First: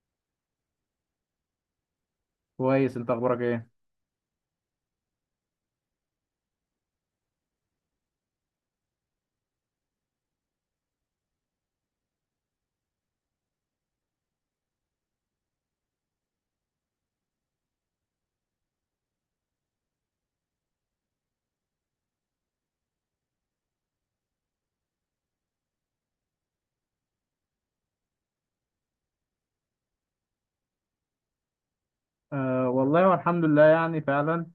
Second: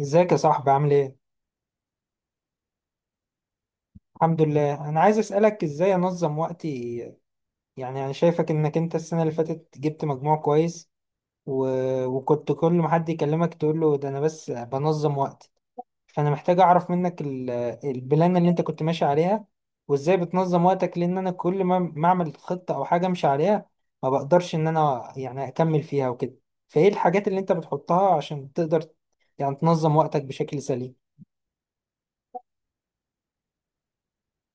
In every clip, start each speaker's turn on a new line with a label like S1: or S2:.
S1: ازيك يا صاحبي عامل ايه؟
S2: كويس انت اخبارك ايه؟
S1: الحمد لله، انا عايز اسألك ازاي انظم وقتي. يعني انا شايفك انك انت السنة اللي فاتت جبت مجموع كويس، و... وكنت كل ما حد يكلمك تقول له ده انا بس بنظم وقتي. فانا محتاج اعرف منك البلان اللي انت كنت ماشي عليها، وازاي بتنظم وقتك. لان انا كل ما اعمل خطة او حاجة امشي عليها ما بقدرش ان انا يعني اكمل فيها وكده. فايه الحاجات اللي انت بتحطها عشان تقدر يعني تنظم وقتك بشكل سليم؟
S2: والله والحمد لله يعني فعلا.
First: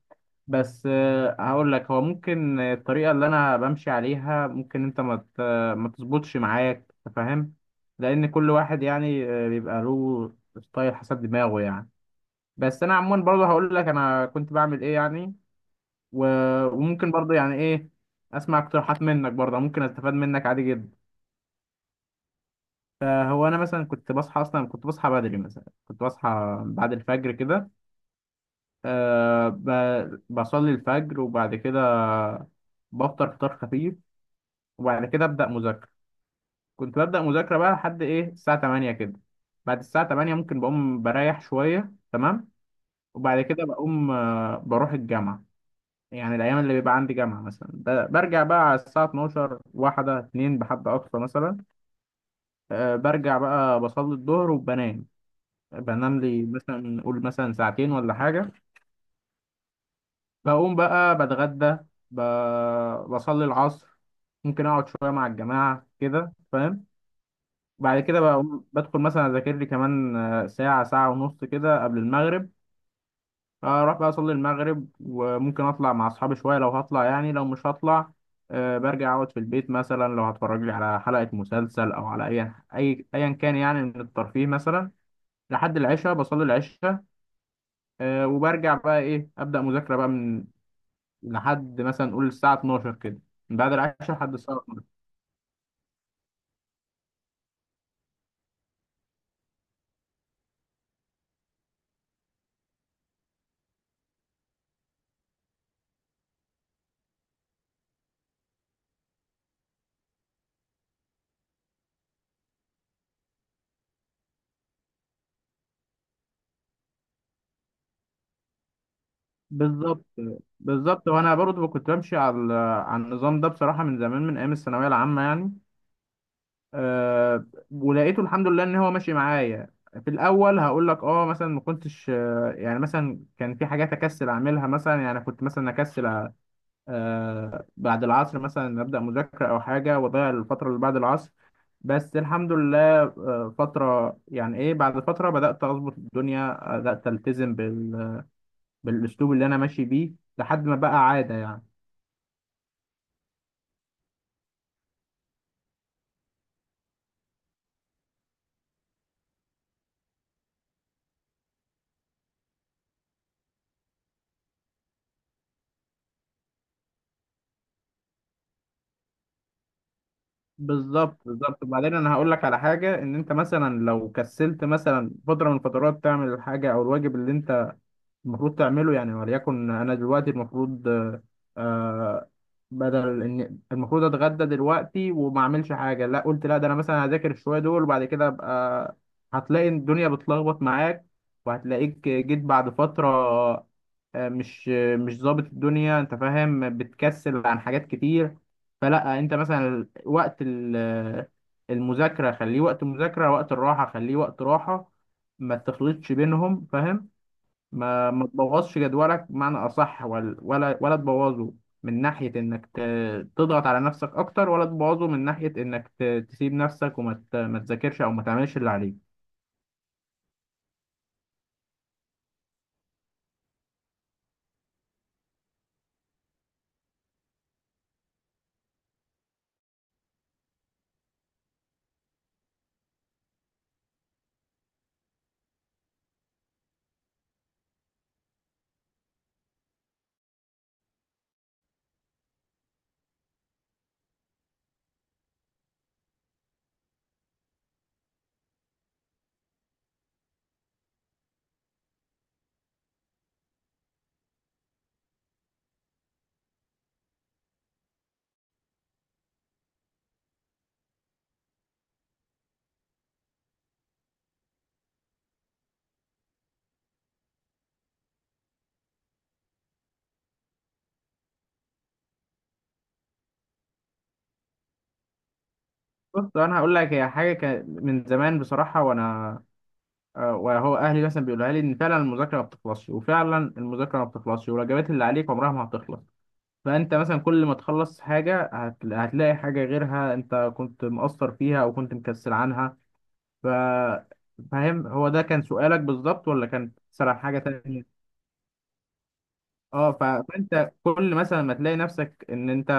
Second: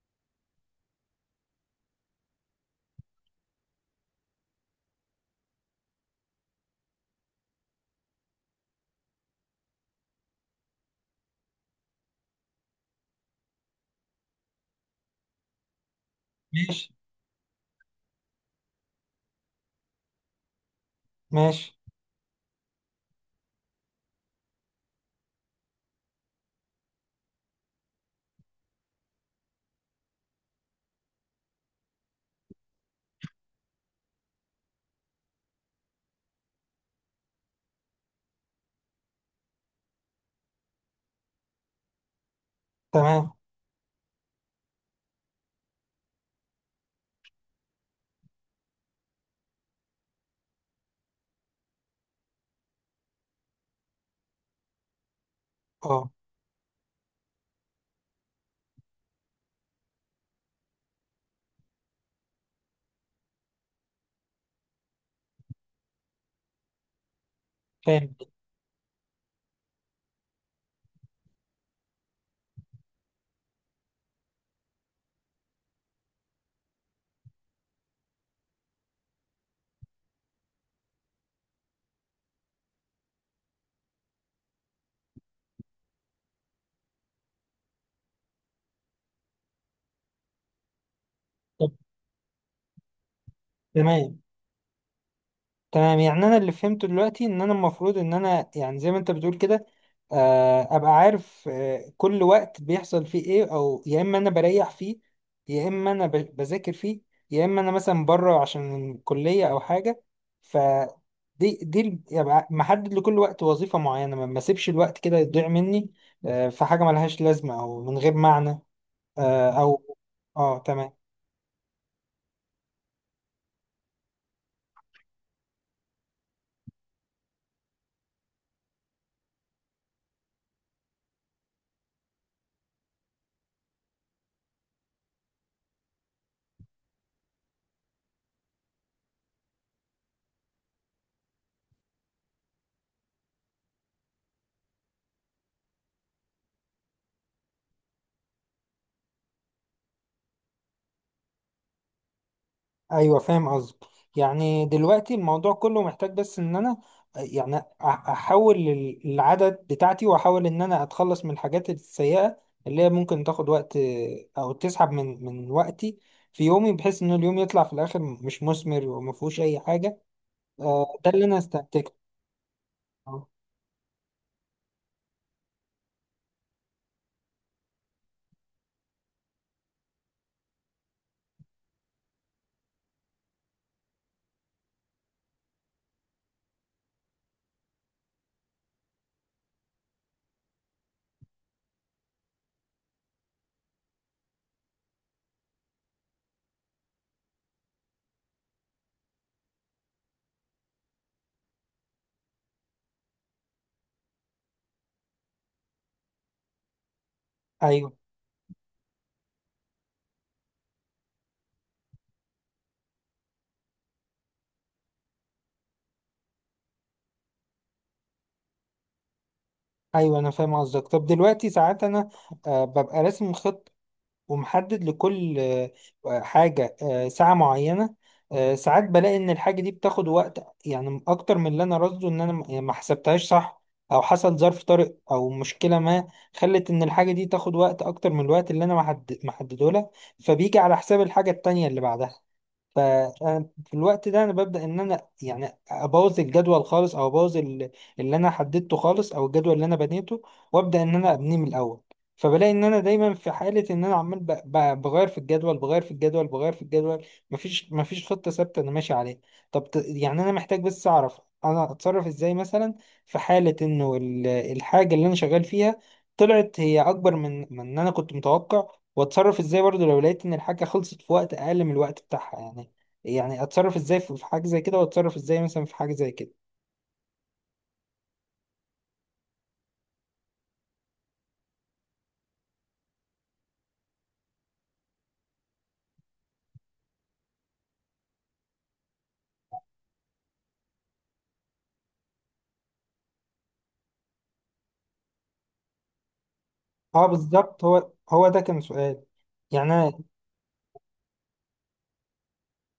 S2: بس هقول لك، هو ممكن الطريقه اللي انا بمشي عليها ممكن انت ما تظبطش معاك. أنت فاهم؟ لان كل واحد يعني بيبقى له ستايل حسب دماغه يعني. بس انا عموما برضه هقول لك انا كنت بعمل ايه يعني. وممكن برضه يعني ايه، اسمع اقتراحات منك برضه، ممكن استفاد منك عادي جدا.
S1: ماشي.
S2: هو انا مثلا كنت بصحى، اصلا كنت بصحى بدري، مثلا كنت بصحى بعد الفجر كده. أه بصلي الفجر وبعد كده بفطر فطار خفيف وبعد كده أبدأ مذاكرة. كنت ببدأ مذاكرة بقى لحد إيه الساعة 8 كده. بعد الساعة 8 ممكن بقوم بريح شوية. تمام.
S1: تمام.
S2: وبعد كده بقوم بروح الجامعة. يعني الأيام اللي بيبقى عندي جامعة مثلا برجع بقى على الساعة 12، واحدة اتنين بحد أقصى مثلا. أه برجع بقى بصلي الظهر وبنام.
S1: اه،
S2: بنام لي مثلا، قول مثلا ساعتين ولا حاجة. بقوم بقى بتغدى، ب... بصلي العصر. ممكن اقعد شويه مع الجماعه كده، فاهم. بعد
S1: فاهم.
S2: كده بقوم بدخل مثلا اذاكر لي كمان ساعه ساعه ونص كده قبل المغرب. اروح بقى اصلي المغرب وممكن اطلع مع اصحابي شويه لو هطلع، يعني لو مش هطلع برجع اقعد في البيت، مثلا لو هتفرج لي على حلقه مسلسل او على اي ايا كان يعني من الترفيه مثلا. لحد العشاء بصلي العشاء. وبرجع بقى ايه ابدا مذاكره بقى من...
S1: طب.
S2: لحد مثلا نقول الساعة 12 كده. من بعد العشاء
S1: تمام.
S2: لحد الساعة 12.
S1: تمام، يعني انا اللي فهمته دلوقتي ان انا المفروض ان انا يعني زي ما انت بتقول كده، ابقى عارف كل وقت بيحصل فيه ايه، او يا اما انا بريح فيه، يا اما انا بذاكر فيه، يا اما انا مثلا بره عشان الكلية او حاجة. ف دي يبقى محدد لكل وقت وظيفة معينة، ما اسيبش الوقت كده يضيع مني في حاجة ملهاش لازمة او من غير معنى، او.
S2: بالظبط
S1: اه، تمام.
S2: بالظبط. وأنا برضه كنت بمشي على على النظام ده بصراحة، من زمان من أيام الثانوية العامة يعني. أه ولقيته الحمد لله إن هو ماشي معايا. في الأول هقول لك أه مثلا ما كنتش يعني مثلا كان في حاجات أكسل أعملها مثلا، يعني كنت مثلا أكسل بعد العصر مثلا أبدأ مذاكرة أو حاجة وأضيع الفترة اللي بعد العصر. بس الحمد لله فترة يعني ايه، بعد فترة بدأت أظبط الدنيا، بدأت ألتزم بالأسلوب اللي أنا ماشي بيه، لحد ما بقى عادة يعني.
S1: ايوه، فاهم قصدك. يعني دلوقتي الموضوع كله محتاج بس ان انا يعني احول العدد بتاعتي، واحاول ان انا اتخلص من الحاجات السيئة اللي هي ممكن تاخد وقت او تسحب من وقتي في يومي، بحيث ان اليوم يطلع في الاخر مش مثمر وما فيهوش اي حاجة. ده
S2: بالظبط
S1: اللي انا
S2: بالظبط.
S1: استنتجته.
S2: وبعدين أنا هقول لك على حاجة، إن
S1: آه.
S2: أنت مثلا لو كسلت مثلا فترة من الفترات تعمل الحاجة أو الواجب اللي أنت المفروض تعمله يعني، وليكن انا دلوقتي المفروض آه، بدل ان المفروض اتغدى دلوقتي وما اعملش حاجه، لا قلت لا ده انا مثلا هذاكر الشويه دول وبعد كده ابقى... هتلاقي الدنيا بتلخبط معاك وهتلاقيك جيت بعد فتره آه، مش مش ظابط الدنيا، انت فاهم، بتكسل عن حاجات كتير. فلا انت مثلا وقت المذاكره خليه وقت مذاكره، وقت الراحه خليه وقت راحه. ما تخلطش بينهم فاهم.
S1: ايوه،
S2: ما تبوظش جدولك بمعنى اصح، ولا ولا تبوظه من ناحيه انك تضغط على نفسك اكتر، ولا تبوظه من ناحيه انك تسيب نفسك وما ت- ما تذاكرش او ما تعملش اللي عليك.
S1: ايوه انا فاهم قصدك. طب دلوقتي ساعات انا ببقى راسم خطة ومحدد لكل حاجة ساعة معينة. ساعات بلاقي إن الحاجة دي بتاخد وقت يعني أكتر من اللي أنا راصده، إن أنا يعني ما حسبتهاش صح، أو حصل ظرف طارئ أو مشكلة ما خلت إن الحاجة دي تاخد وقت أكتر من الوقت اللي أنا محدده لها، فبيجي على حساب الحاجة التانية اللي بعدها. ففي الوقت ده انا ببدا ان انا يعني ابوظ الجدول خالص، او ابوظ اللي انا حددته خالص، او الجدول اللي انا بنيته، وابدا ان انا ابنيه من الاول. فبلاقي ان انا دايما في حاله ان انا عمال بغير في الجدول، بغير في الجدول، بغير في الجدول. مفيش خطه ثابته انا ماشي عليها. طب يعني انا محتاج بس اعرف انا اتصرف ازاي مثلا في حاله انه الحاجه اللي انا شغال فيها طلعت هي اكبر من ان انا كنت متوقع، واتصرف ازاي برضو لو لقيت ان الحاجه خلصت في وقت اقل من الوقت بتاعها. يعني يعني اتصرف ازاي في حاجه زي كده، واتصرف ازاي مثلا في حاجه زي كده.
S2: بص انا هقول لك هي حاجه كان من زمان بصراحه. وانا وهو اهلي مثلا بيقولها لي ان فعلا المذاكره ما بتخلصش، وفعلا المذاكره ما بتخلصش، والواجبات اللي عليك عمرها ما هتخلص. فانت مثلا كل ما تخلص حاجه هتلاقي حاجه غيرها انت كنت مقصر فيها او كنت مكسل عنها. ف... فاهم هو ده كان سؤالك بالظبط ولا كان
S1: اه
S2: سرح حاجة
S1: بالظبط، هو
S2: تانية؟
S1: ده كان سؤال. يعني انا
S2: اه فانت كل مثلا ما تلاقي نفسك ان انت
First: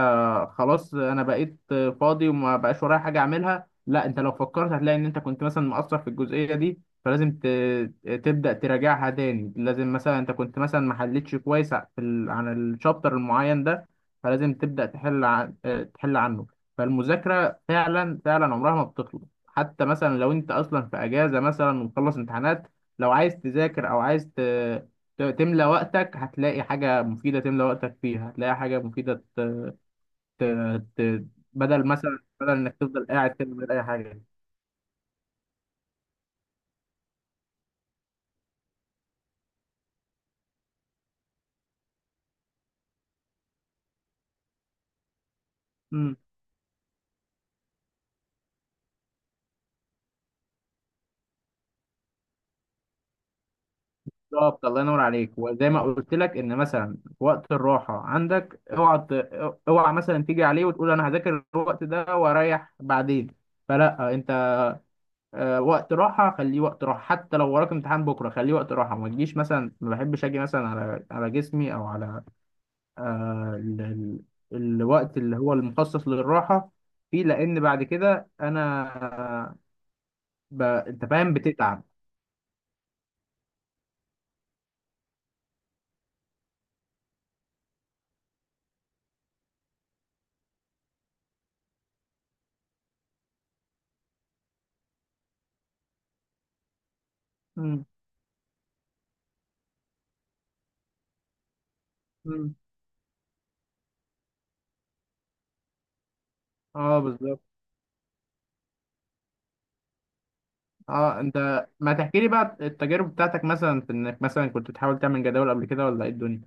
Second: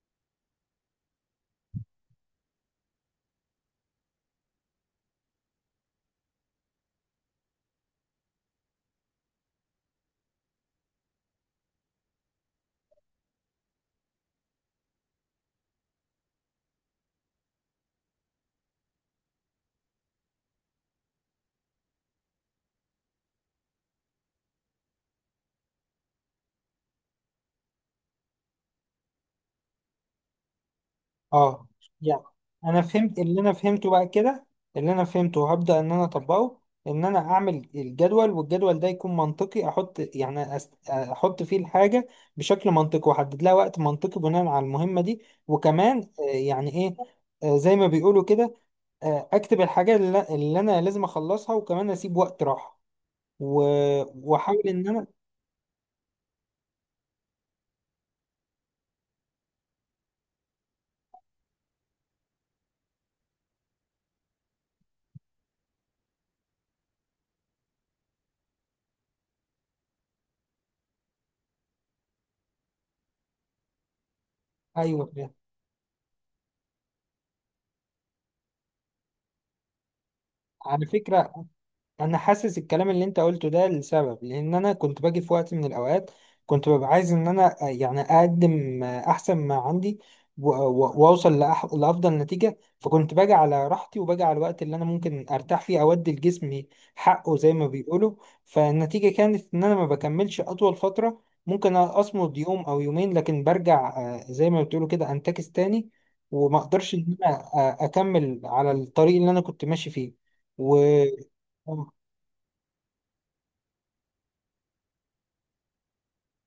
S2: خلاص انا بقيت فاضي وما بقاش ورايا حاجه اعملها، لا انت لو فكرت هتلاقي ان انت كنت مثلا مقصر في الجزئيه دي، فلازم تبدا تراجعها تاني. لازم مثلا انت كنت مثلا ما حلتش كويس في عن الشابتر المعين ده، فلازم تبدا تحل تحل عنه. فالمذاكره فعلا فعلا عمرها ما بتخلص، حتى مثلا لو انت اصلا في اجازه مثلا ومخلص امتحانات، لو عايز تذاكر او عايز تملى وقتك هتلاقي حاجة مفيدة تملى وقتك فيها، هتلاقي حاجة مفيدة ت... ت...
S1: اه،
S2: بدل مثلا
S1: يعني
S2: بدل إنك
S1: انا
S2: تفضل
S1: فهمت
S2: قاعد
S1: اللي
S2: كده
S1: انا
S2: من غير أي
S1: فهمته بقى
S2: حاجة.
S1: كده. اللي انا فهمته وهبدا ان انا اطبقه، ان انا اعمل الجدول، والجدول ده يكون منطقي. احط يعني احط فيه الحاجه بشكل منطقي، واحدد لها وقت منطقي بناء على المهمه دي. وكمان
S2: امم
S1: يعني ايه، زي ما بيقولوا كده، اكتب الحاجه اللي انا لازم اخلصها، وكمان اسيب وقت راحه و- واحاول
S2: بالظبط. الله
S1: ان
S2: ينور
S1: انا.
S2: عليك. وزي ما قلت لك ان مثلا في وقت الراحه عندك اوعى اوعى مثلا تيجي عليه وتقول انا هذاكر الوقت ده واريح بعدين. فلا انت وقت راحه خليه وقت راحه، حتى لو وراك امتحان بكره خليه وقت راحه. ما تجيش مثلا، ما بحبش اجي مثلا على على جسمي او على آه، ال- ال-
S1: ايوه.
S2: الوقت اللي هو المخصص للراحة فيه، لأن بعد كده أنا
S1: على
S2: أنت فاهم
S1: فكره،
S2: بتتعب.
S1: انا حاسس الكلام اللي انت قلته ده لسبب، لان انا كنت باجي في وقت من الاوقات كنت ببقى عايز ان انا يعني اقدم احسن ما عندي، واوصل لافضل نتيجه. فكنت باجي على راحتي، وباجي على الوقت اللي انا ممكن ارتاح فيه، اودي لجسمي حقه زي ما
S2: مم.
S1: بيقولوا. فالنتيجه كانت ان انا ما بكملش اطول فتره، ممكن اصمد
S2: مم.
S1: يوم او يومين لكن برجع زي ما بتقولوا كده انتكس تاني، وما اقدرش
S2: أه
S1: ان انا
S2: بالظبط.
S1: اكمل على الطريق اللي انا كنت ماشي فيه. و.
S2: أه أنت ما تحكي لي بقى التجارب بتاعتك مثلا، في إنك مثلا كنت بتحاول تعمل جداول قبل كده ولا إيه الدنيا؟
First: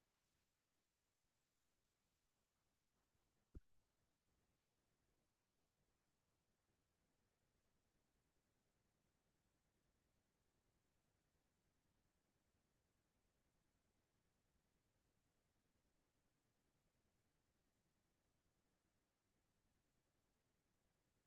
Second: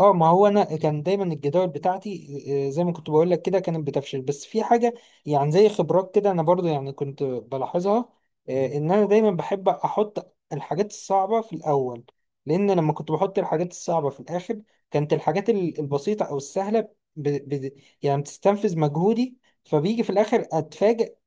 S1: اه، ما هو انا كان دايما الجداول بتاعتي زي ما كنت بقول لك كده كانت بتفشل، بس في حاجه يعني زي خبرات كده انا برضو يعني كنت بلاحظها. ان انا دايما بحب احط الحاجات الصعبه في الاول، لان لما كنت بحط الحاجات الصعبه في الاخر كانت الحاجات البسيطه او السهله ب... ب... يعني بتستنفذ مجهودي، فبيجي في الاخر اتفاجئ.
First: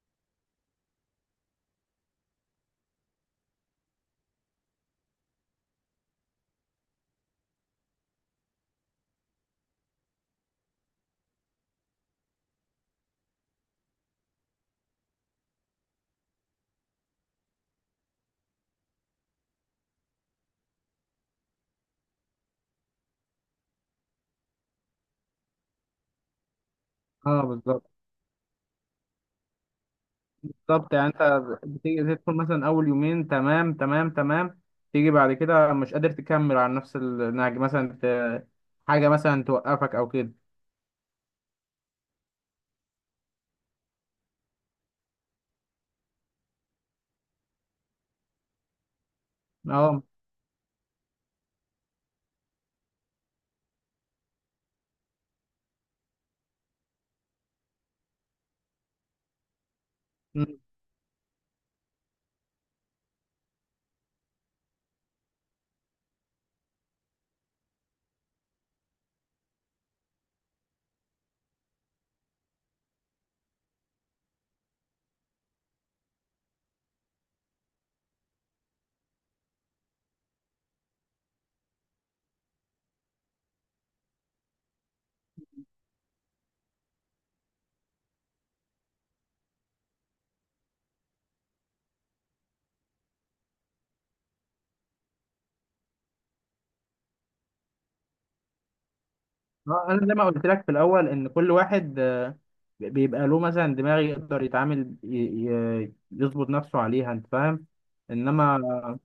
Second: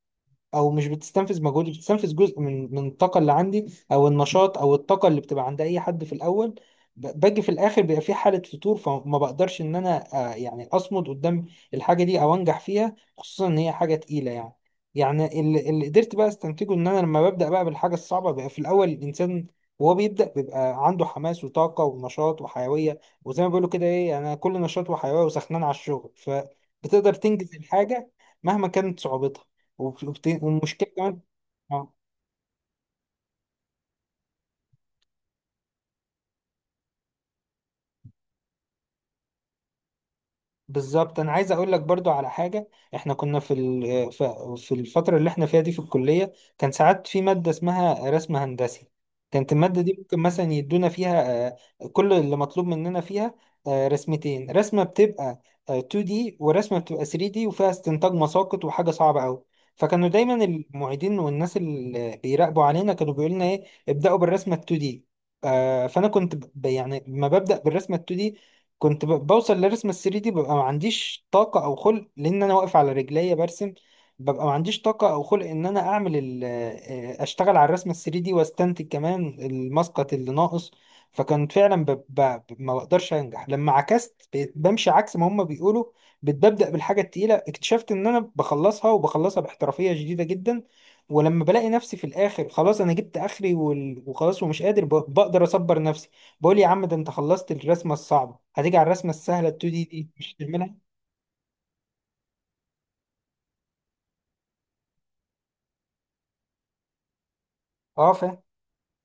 S1: او مش بتستنفذ مجهودي، بتستنفذ جزء من الطاقه اللي عندي، او النشاط او الطاقه اللي بتبقى عند اي حد في الاول. باجي في الاخر بيبقى في حاله فتور، فما بقدرش ان انا يعني اصمد قدام الحاجه دي او انجح فيها، خصوصا ان هي حاجه تقيله يعني. يعني اللي قدرت بقى استنتجه، ان انا لما ببدا بقى بالحاجه الصعبه بقى في الاول، الانسان وهو بيبدا بيبقى عنده حماس وطاقه ونشاط وحيويه، وزي ما بيقولوا كده ايه يعني، انا كل نشاط وحيويه وسخنان على الشغل، فبتقدر
S2: أه
S1: تنجز
S2: بالظبط
S1: الحاجه مهما كانت صعوبتها. والمشكله
S2: بالظبط. يعني
S1: كمان.
S2: أنت
S1: اه
S2: بتيجي تدخل مثلا أول يومين تمام تمام تمام. تيجي بعد كده مش قادر تكمل على نفس النهج، مثلا حاجة مثلا توقفك أو كده.
S1: بالظبط. انا عايز اقول لك برضو على حاجه. احنا كنا في في الفتره اللي احنا فيها دي في الكليه، كان ساعات في ماده اسمها رسم هندسي. كانت الماده دي
S2: أه،
S1: ممكن مثلا يدونا فيها كل اللي مطلوب مننا فيها رسمتين: رسمه بتبقى 2D، ورسمه بتبقى 3D وفيها استنتاج مساقط، وحاجه صعبه قوي. فكانوا دايما المعيدين والناس اللي بيراقبوا علينا كانوا بيقولوا لنا ايه: ابداوا بالرسمه ال 2D. فانا كنت يعني ما ببدا بالرسمه ال 2D، كنت بوصل لرسم ال 3D دي ببقى ما عنديش طاقة أو خلق، لأن أنا واقف على رجليا برسم. ببقى ما عنديش طاقة أو خلق إن أنا أعمل أشتغل على الرسم ال 3D دي، وأستنتج كمان المسقط اللي ناقص. فكنت فعلا ما بقدرش أنجح. لما عكست بقيت بمشي عكس ما هما بيقولوا، ببدأ بالحاجة التقيلة، اكتشفت إن أنا بخلصها، وبخلصها باحترافية شديدة جدا. ولما بلاقي نفسي في الآخر خلاص أنا جبت آخري وخلاص ومش قادر بقدر أصبر، بقول يا عم ده انت خلصت الرسمه الصعبه، هتيجي على الرسمه السهله ال 2D دي
S2: اه، انا
S1: دي
S2: زي ما
S1: مش
S2: قلت لك في
S1: هتعملها.
S2: الاول ان كل واحد بيبقى له مثلا دماغ يقدر يتعامل يظبط نفسه عليها انت فاهم.
S1: اه، فاهم.
S2: انما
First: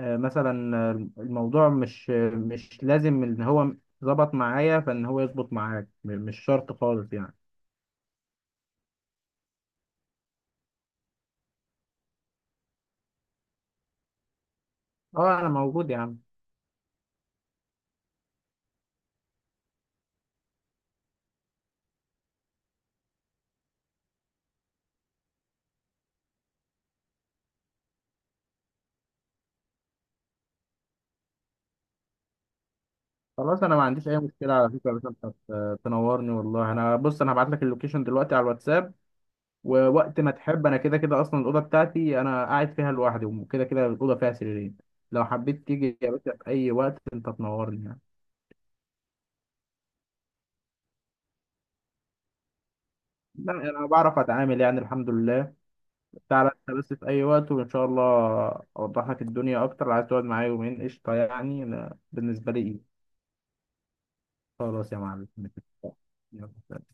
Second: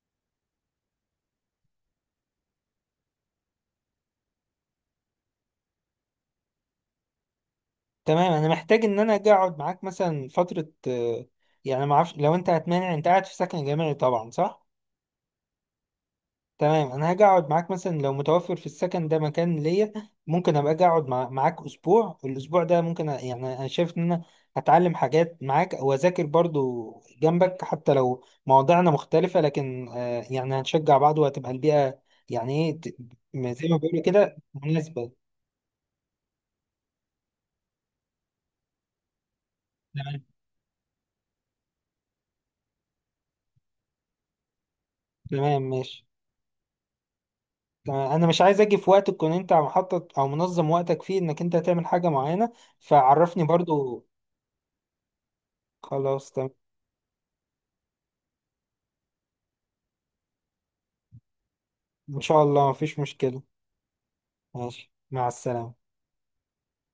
S2: مثلا الموضوع مش لازم ان هو ظبط معايا فان هو يظبط معاك، مش شرط خالص يعني.
S1: تمام، انا محتاج ان انا اجي اقعد معاك مثلا فتره يعني ما اعرفش لو انت هتمانع. انت قاعد في سكن جامعي طبعا، صح؟
S2: اه انا موجود يا عم.
S1: تمام، انا هاجي اقعد معاك مثلا لو متوفر في السكن ده مكان ليا. ممكن ابقى اجي اقعد معاك اسبوع. الاسبوع ده ممكن يعني انا شايف ان انا هتعلم حاجات معاك واذاكر برضو جنبك، حتى لو مواضيعنا مختلفة لكن آه، يعني هنشجع بعض، وهتبقى البيئة يعني ايه
S2: خلاص
S1: زي ما
S2: انا ما
S1: بيقولوا
S2: عنديش اي
S1: كده
S2: مشكله على فكره. بس
S1: مناسبة.
S2: انت تنورني والله. انا بص انا هبعت لك اللوكيشن دلوقتي على الواتساب. ووقت
S1: تمام.
S2: ما تحب، انا كده كده اصلا الاوضه بتاعتي انا قاعد فيها لوحدي، وكده كده الاوضه فيها سريرين. لو
S1: تمام
S2: حبيت تيجي
S1: ماشي.
S2: يا باشا في اي وقت، انت تنورني يعني.
S1: تمام، انا مش عايز اجي في وقت تكون انت محطط او منظم وقتك فيه انك انت هتعمل حاجة معينة، فعرفني
S2: لا انا
S1: برضو.
S2: بعرف اتعامل يعني الحمد لله.
S1: خلاص تمام.
S2: تعالى انت بس في اي وقت وان شاء الله اوضح لك الدنيا اكتر. لو عايز تقعد معايا يومين قشطه يعني، انا
S1: ان شاء
S2: بالنسبه لي
S1: الله
S2: إيه.
S1: مفيش مشكلة. ماشي،
S2: خلاص يا
S1: مع
S2: معلم.
S1: السلامة.
S2: يلا سلام.